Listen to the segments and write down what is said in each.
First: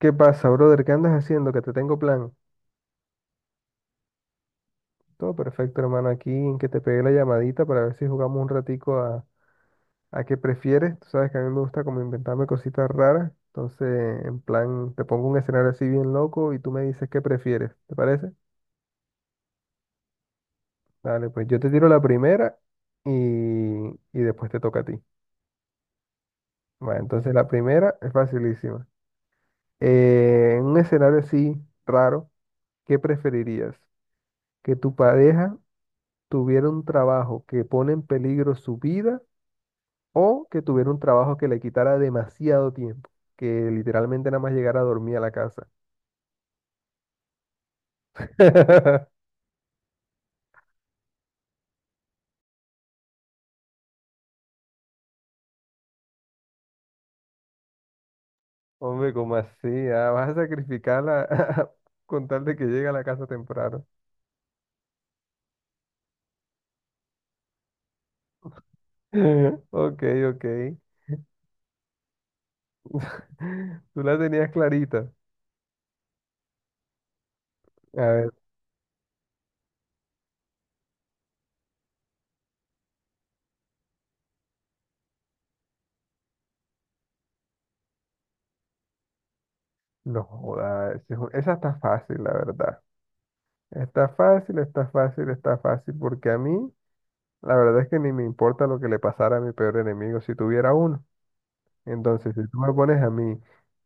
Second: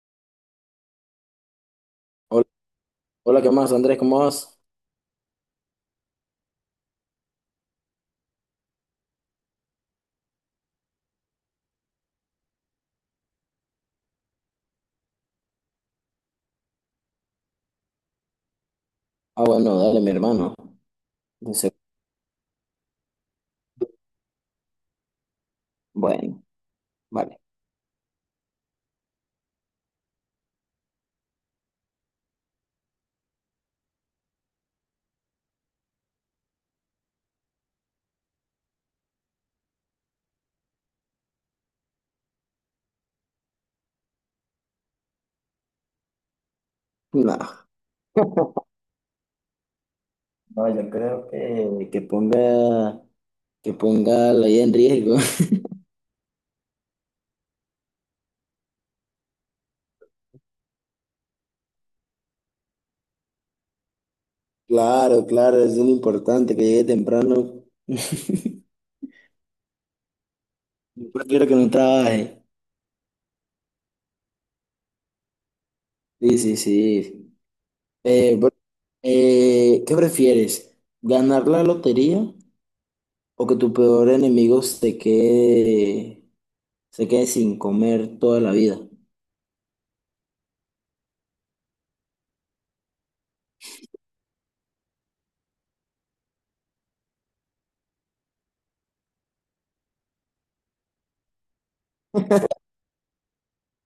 ¿Qué pasa, brother? ¿Qué andas haciendo? Que te tengo plan. Hola, hola, ¿qué más, Andrés? ¿Cómo vas? Todo perfecto, hermano. Aquí en que te pegué la llamadita para ver si jugamos un ratico a qué prefieres. Tú sabes que a mí me gusta como inventarme cositas raras. Entonces, en plan, te pongo un escenario así bien loco y tú me dices qué prefieres. ¿Te parece? Ah, bueno, dale, mi hermano. Dale, pues yo te Dice, tiro la primera y, y después te toca a ti. bueno, Bueno, entonces vale. la primera es facilísima. En un escenario así raro, ¿qué preferirías? ¿Que tu pareja tuviera un trabajo que pone en peligro su vida o que tuviera un trabajo que le quitara demasiado tiempo, que literalmente nada más llegara a dormir a la casa? No, no, yo creo que ponga la vida en riesgo. Hombre, ¿cómo así? Ah, vas a sacrificarla con tal de que llegue a la casa temprano. Claro, claro, es muy importante, que llegue temprano. Ok, ok. Yo prefiero que no trabaje. Tú la tenías clarita. Sí, sí, sí. A ver, Bro, ¿qué prefieres? ¿Ganar la lotería o que tu peor enemigo se quede sin comer toda la vida? no joda, esa está fácil, la verdad. Está fácil, está fácil, está fácil, porque a mí, la verdad es que ni me importa lo que le pasara a mi peor enemigo si tuviera uno. Entonces, si tú me pones a mí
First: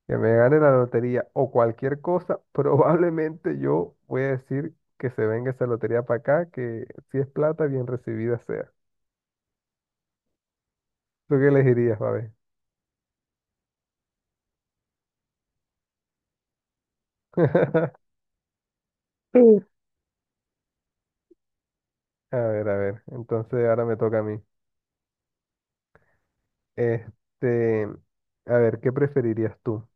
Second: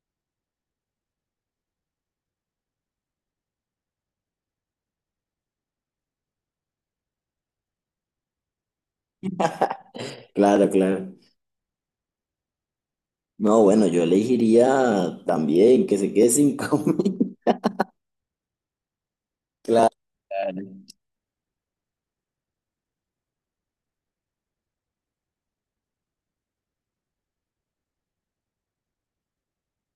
que me gane la lotería o cualquier cosa, probablemente yo voy a decir que se venga esa lotería para acá, que si es plata, bien recibida sea. Claro, claro. ¿Tú qué elegirías, Babe? No, bueno, yo elegiría también que se quede sin comida. Sí. Claro. A ver, a ver. Entonces, ahora me toca a mí. Este, a ver, ¿qué preferirías tú?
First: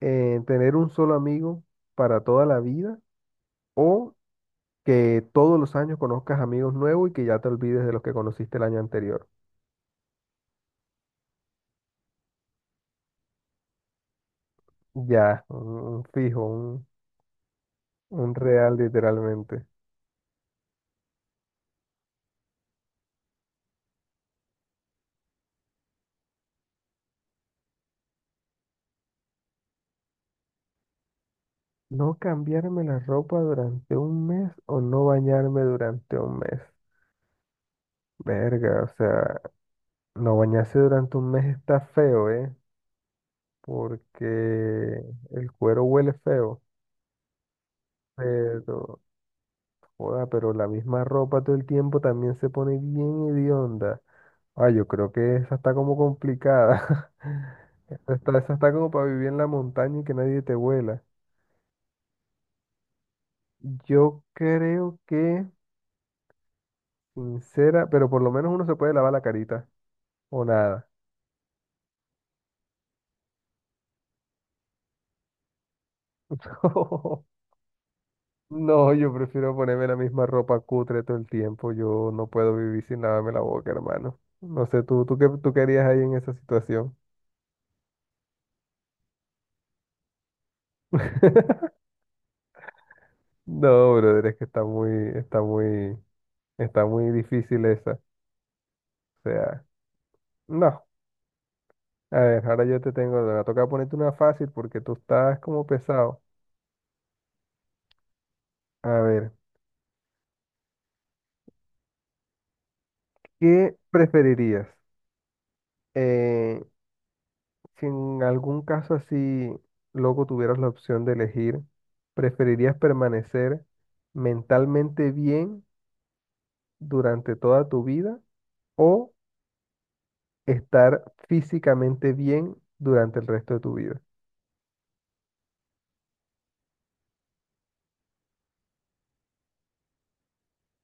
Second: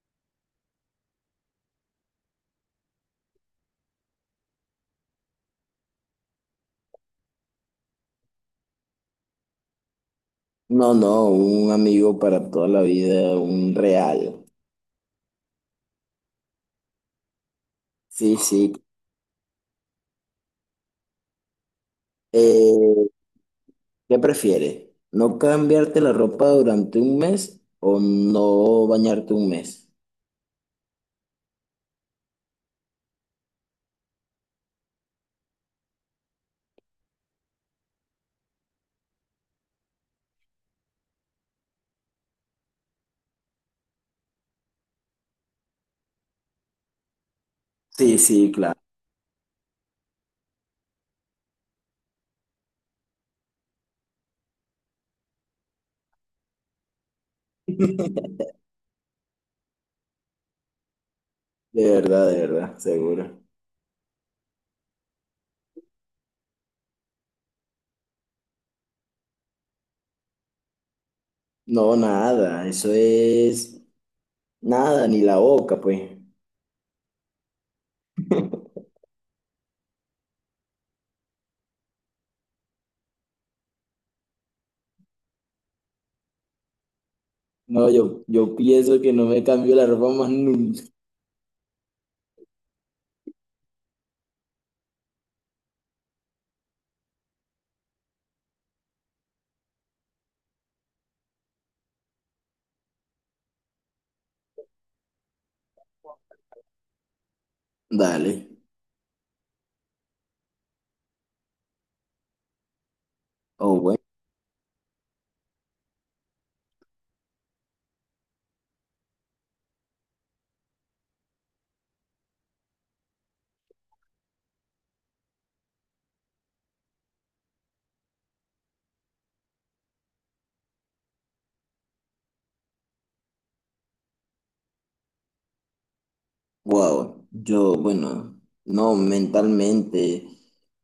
¿Tener un solo amigo para toda la vida o que todos los años conozcas amigos nuevos y que ya te olvides de los que conociste el año anterior? No, no, un amigo para toda la vida, un real. Ya, un fijo. Un Sí, sí. real literalmente. Eh, ¿Qué prefieres? ¿No cambiarte la ropa durante un mes o no bañarte un mes? No cambiarme la ropa durante un mes o no bañarme durante un mes. Verga, o sea, no bañarse durante un mes está feo, ¿eh? Porque el cuero huele feo. Sí, sí, claro. Pero, joda, pero la misma ropa todo el tiempo también se pone bien hedionda. Ah, yo creo que esa está como complicada. Esa está como para vivir en la montaña y que nadie te huela. De verdad, seguro. Yo creo que sincera, pero por lo menos uno se puede lavar la carita. O nada. No, nada, eso es nada, ni la boca, pues. No, yo prefiero ponerme la misma ropa cutre todo el tiempo. Yo no puedo vivir sin lavarme la boca, hermano. No sé, tú, qué tú querías ahí en esa situación. No, yo pienso que no me cambio la ropa más nunca. No, brother, es que está muy, está muy difícil esa. O sea, no. A ver, ahora yo te tengo, me va a tocar ponerte una fácil porque tú estás como pesado. Dale. A ver, ¿qué O bueno. preferirías? Eh, Si en algún caso así, loco, tuvieras la opción de elegir, ¿preferirías permanecer mentalmente bien durante toda tu vida o estar físicamente bien durante el resto de tu vida? Wow, yo, bueno, no, mentalmente,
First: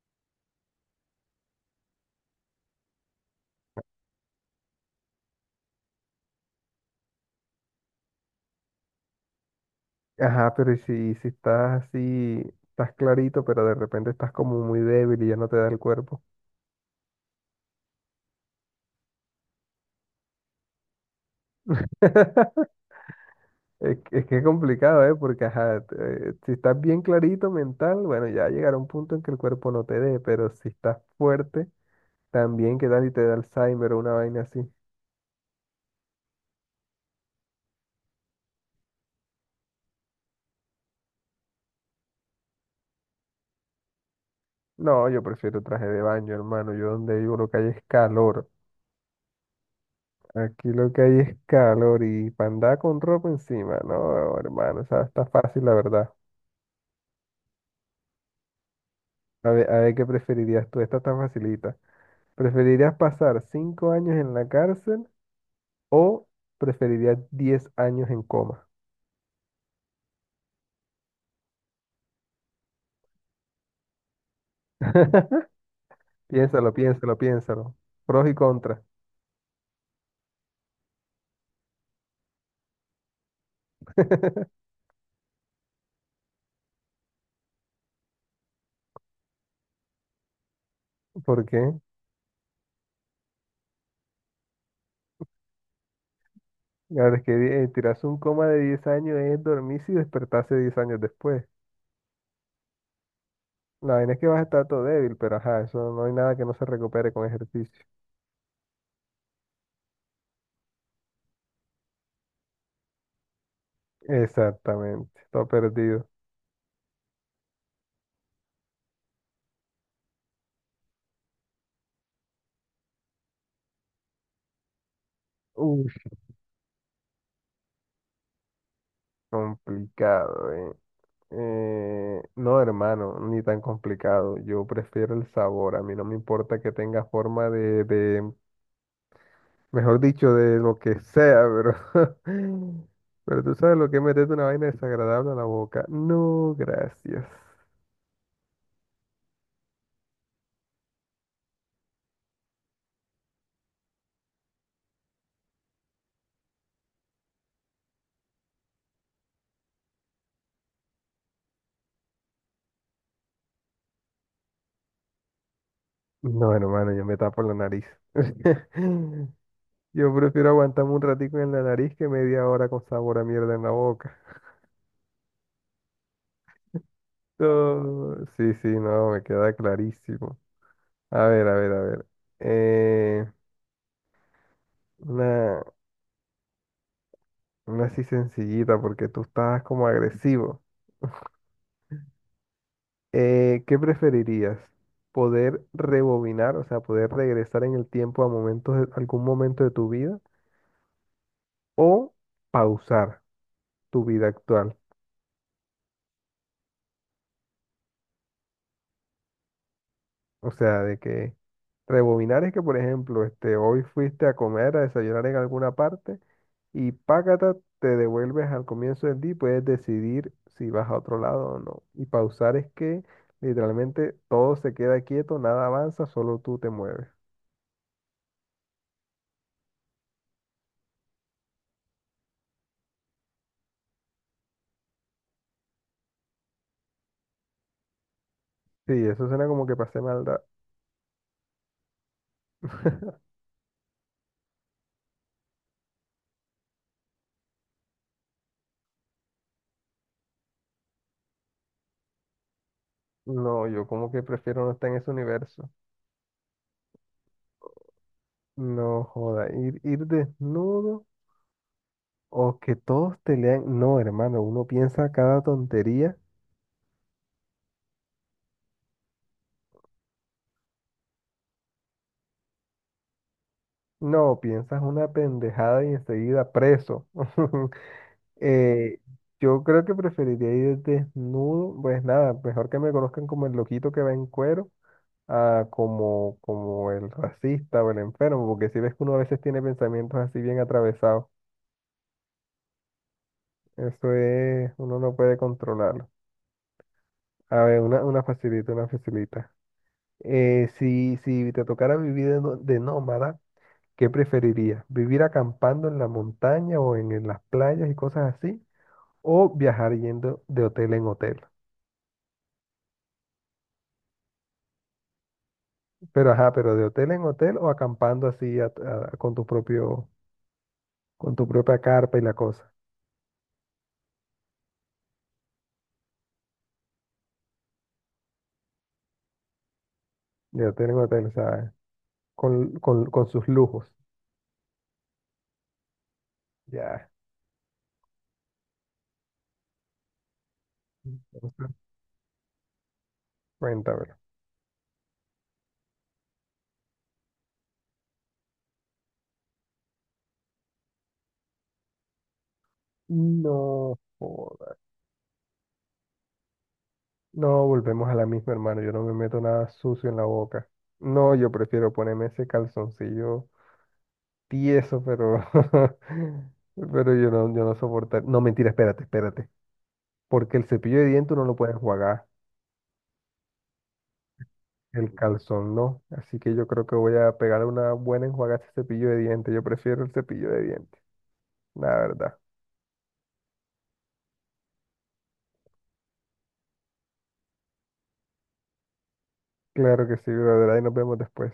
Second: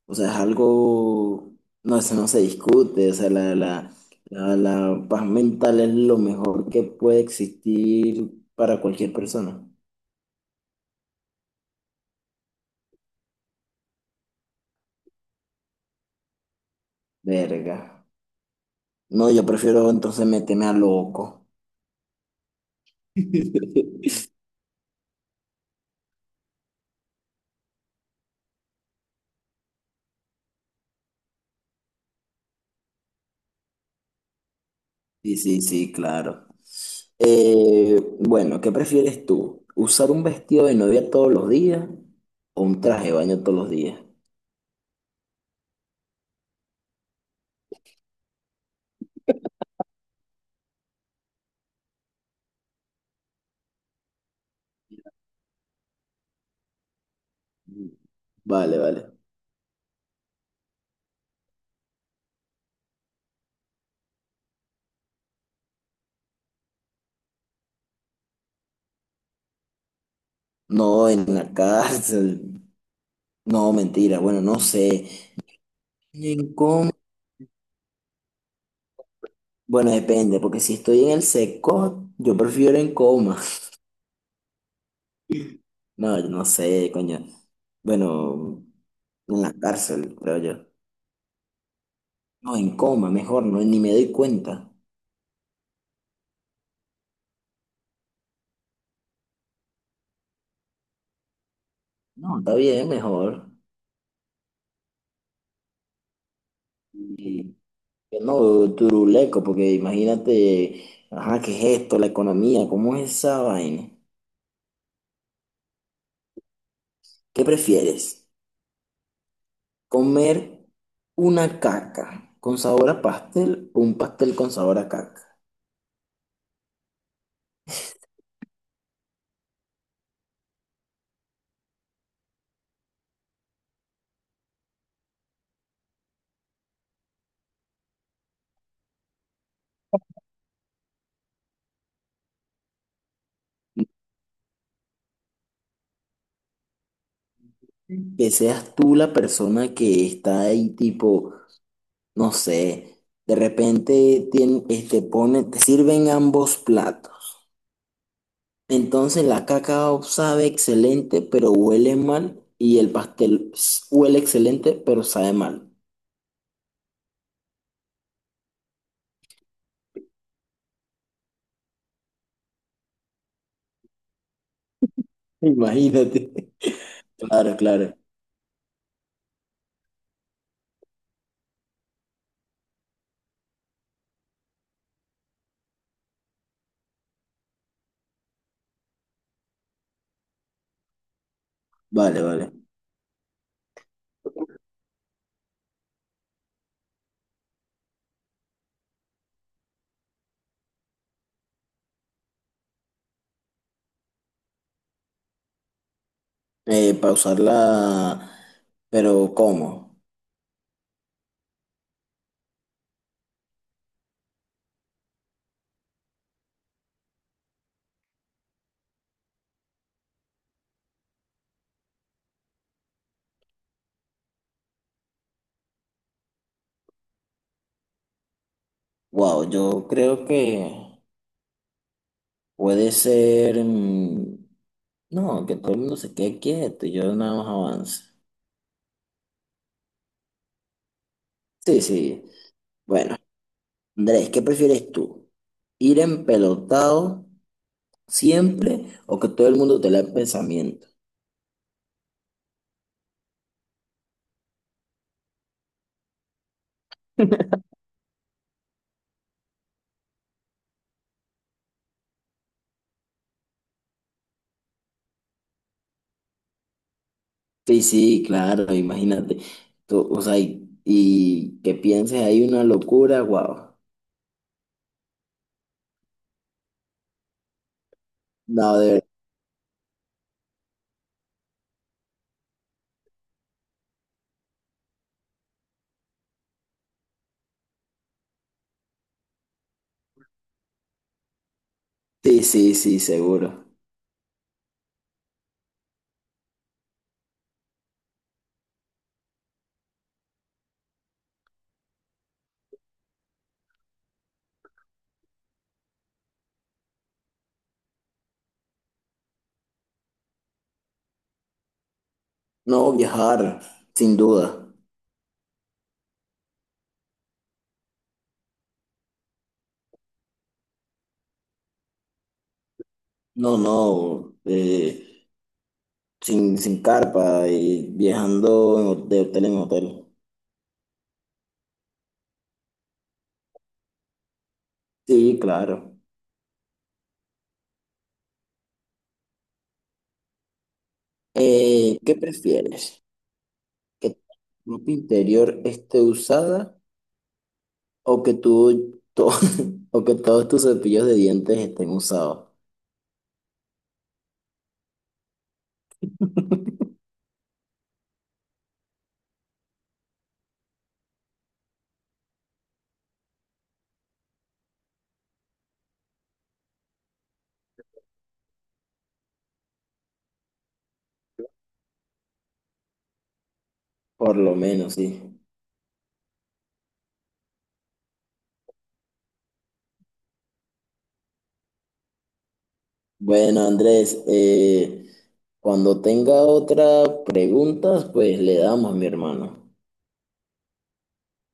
o sea, es algo, no, eso no se discute, o sea, la paz mental es lo mejor que puede existir para cualquier persona. Ajá, pero ¿y si estás así, estás clarito, pero de repente estás como muy débil y ya no te da el cuerpo? Verga. No, yo prefiero entonces meterme a loco. Es, que es que es complicado, ¿eh? Porque, ajá, si estás bien clarito mental, bueno, ya llegará un punto en que el cuerpo no te dé, pero si estás fuerte también, ¿qué tal si te da Alzheimer o una vaina así? Sí, sí, sí, claro. Bueno, ¿qué prefieres tú? ¿Usar un vestido de novia todos los días o un traje de baño todos los días? No, yo prefiero traje de baño, hermano. Yo donde vivo lo que hay es calor. Aquí lo que hay es calor y para andar con ropa encima. No, hermano, o sea, está fácil, la verdad. Vale, vale. A ver qué preferirías tú. Esta está facilita. ¿Preferirías pasar 5 años en la cárcel o preferirías 10 años en coma? No, en la cárcel. No, mentira. Bueno, no sé. En Piénsalo, coma. piénsalo, piénsalo. Pros y contras. Bueno, depende, porque si estoy en el seco, yo prefiero en coma. No, yo no sé, coño. Bueno, en la cárcel, creo yo. ¿Por qué? No, en coma, mejor, no, ni me doy cuenta. Claro, es que tirarse un coma de 10 años es dormirse y despertarse 10 años después. No, está bien, mejor. La vaina es que vas a estar todo débil, pero ajá, eso no hay nada que no se recupere con Y, ejercicio. que no, turuleco, porque imagínate, ajá, ¿qué es esto? La economía, ¿cómo es esa vaina? Exactamente, todo perdido. ¿Qué prefieres? Comer una caca con sabor a pastel o un pastel con sabor a caca. Uf, complicado, eh. No, hermano, ni tan complicado. Yo prefiero el sabor. A mí no me importa que tenga forma mejor dicho, de lo que sea, pero, pero tú sabes lo que es meterte una vaina desagradable a la boca. No, gracias. Que seas tú la persona que está ahí tipo, no sé, de repente este, pone, te sirven ambos platos. Entonces la caca sabe excelente pero huele mal y el pastel huele excelente pero sabe mal. No, hermano, yo me tapo la nariz. Yo prefiero aguantarme un ratico en la nariz que media hora con sabor a mierda en la boca. Imagínate. Claro, claro. No, sí, sí, no, me queda clarísimo. A ver, a ver, a ver. Eh, una, una así sencillita porque tú estabas como agresivo. Vale, vale. ¿Qué preferirías? ¿Poder rebobinar, o sea, poder regresar en el tiempo a algún momento de tu vida o pausar tu vida actual? Pausarla, pero ¿cómo? O sea, de que rebobinar es que, por ejemplo, hoy fuiste a comer, a desayunar en alguna parte y págata, te devuelves al comienzo del día y puedes decidir si vas a otro lado o no. Y pausar es que literalmente todo se queda quieto, nada avanza, solo tú te mueves. Wow, yo creo que puede ser, no, que todo el mundo se quede quieto y yo nada más avance. Sí, eso suena como que pasé maldad. Sí, sí. Bueno, Andrés, ¿qué prefieres tú? ¿Ir empelotado siempre o que todo el mundo te lea el pensamiento? No, yo como que prefiero no estar en ese universo. No joda, ir desnudo o que todos te lean. No, hermano, uno piensa cada tontería. Sí, sí, claro, imagínate. Tú, o sea, y que pienses ahí una locura, wow. No, piensas una pendejada y enseguida preso. No, de Eh, verdad. yo creo que preferiría ir desnudo, pues nada, mejor que me conozcan como el loquito que va en cuero, a como el racista o el enfermo, porque si ves que uno a veces tiene pensamientos así bien atravesados, Sí, sí, sí, seguro. eso es, uno no puede controlarlo. A ver, una facilita, una facilita. Si te tocara vivir de nómada, ¿qué preferirías? ¿Vivir acampando en la montaña o en las playas y cosas así? O viajar yendo de hotel en hotel. No, viajar, sin duda. Pero ajá, pero de hotel en hotel o acampando así con tu propia carpa y la cosa. No, no. Sin carpa y viajando en de hotel en hotel. De hotel en hotel, o sea, con sus lujos. Sí, claro. Ya. Entonces, ¿Qué prefieres? ¿Que cuéntamelo. tu ropa interior esté usada o que o que todos tus cepillos de dientes estén usados? No joda. No, volvemos a la misma, hermano. Yo no me meto nada sucio en la boca. No, yo prefiero ponerme ese calzoncillo tieso, pero, pero yo no soportar. No, mentira, espérate, espérate. Porque el cepillo de dientes uno lo puede enjuagar. Por lo menos, El sí. calzón no, así que yo creo que voy a pegar una buena enjuagada a ese cepillo de dientes. Yo prefiero el cepillo de dientes, la verdad. Bueno, Andrés, cuando tenga otra pregunta, pues le damos, mi hermano. Claro que sí, brother. Ahí nos vemos después.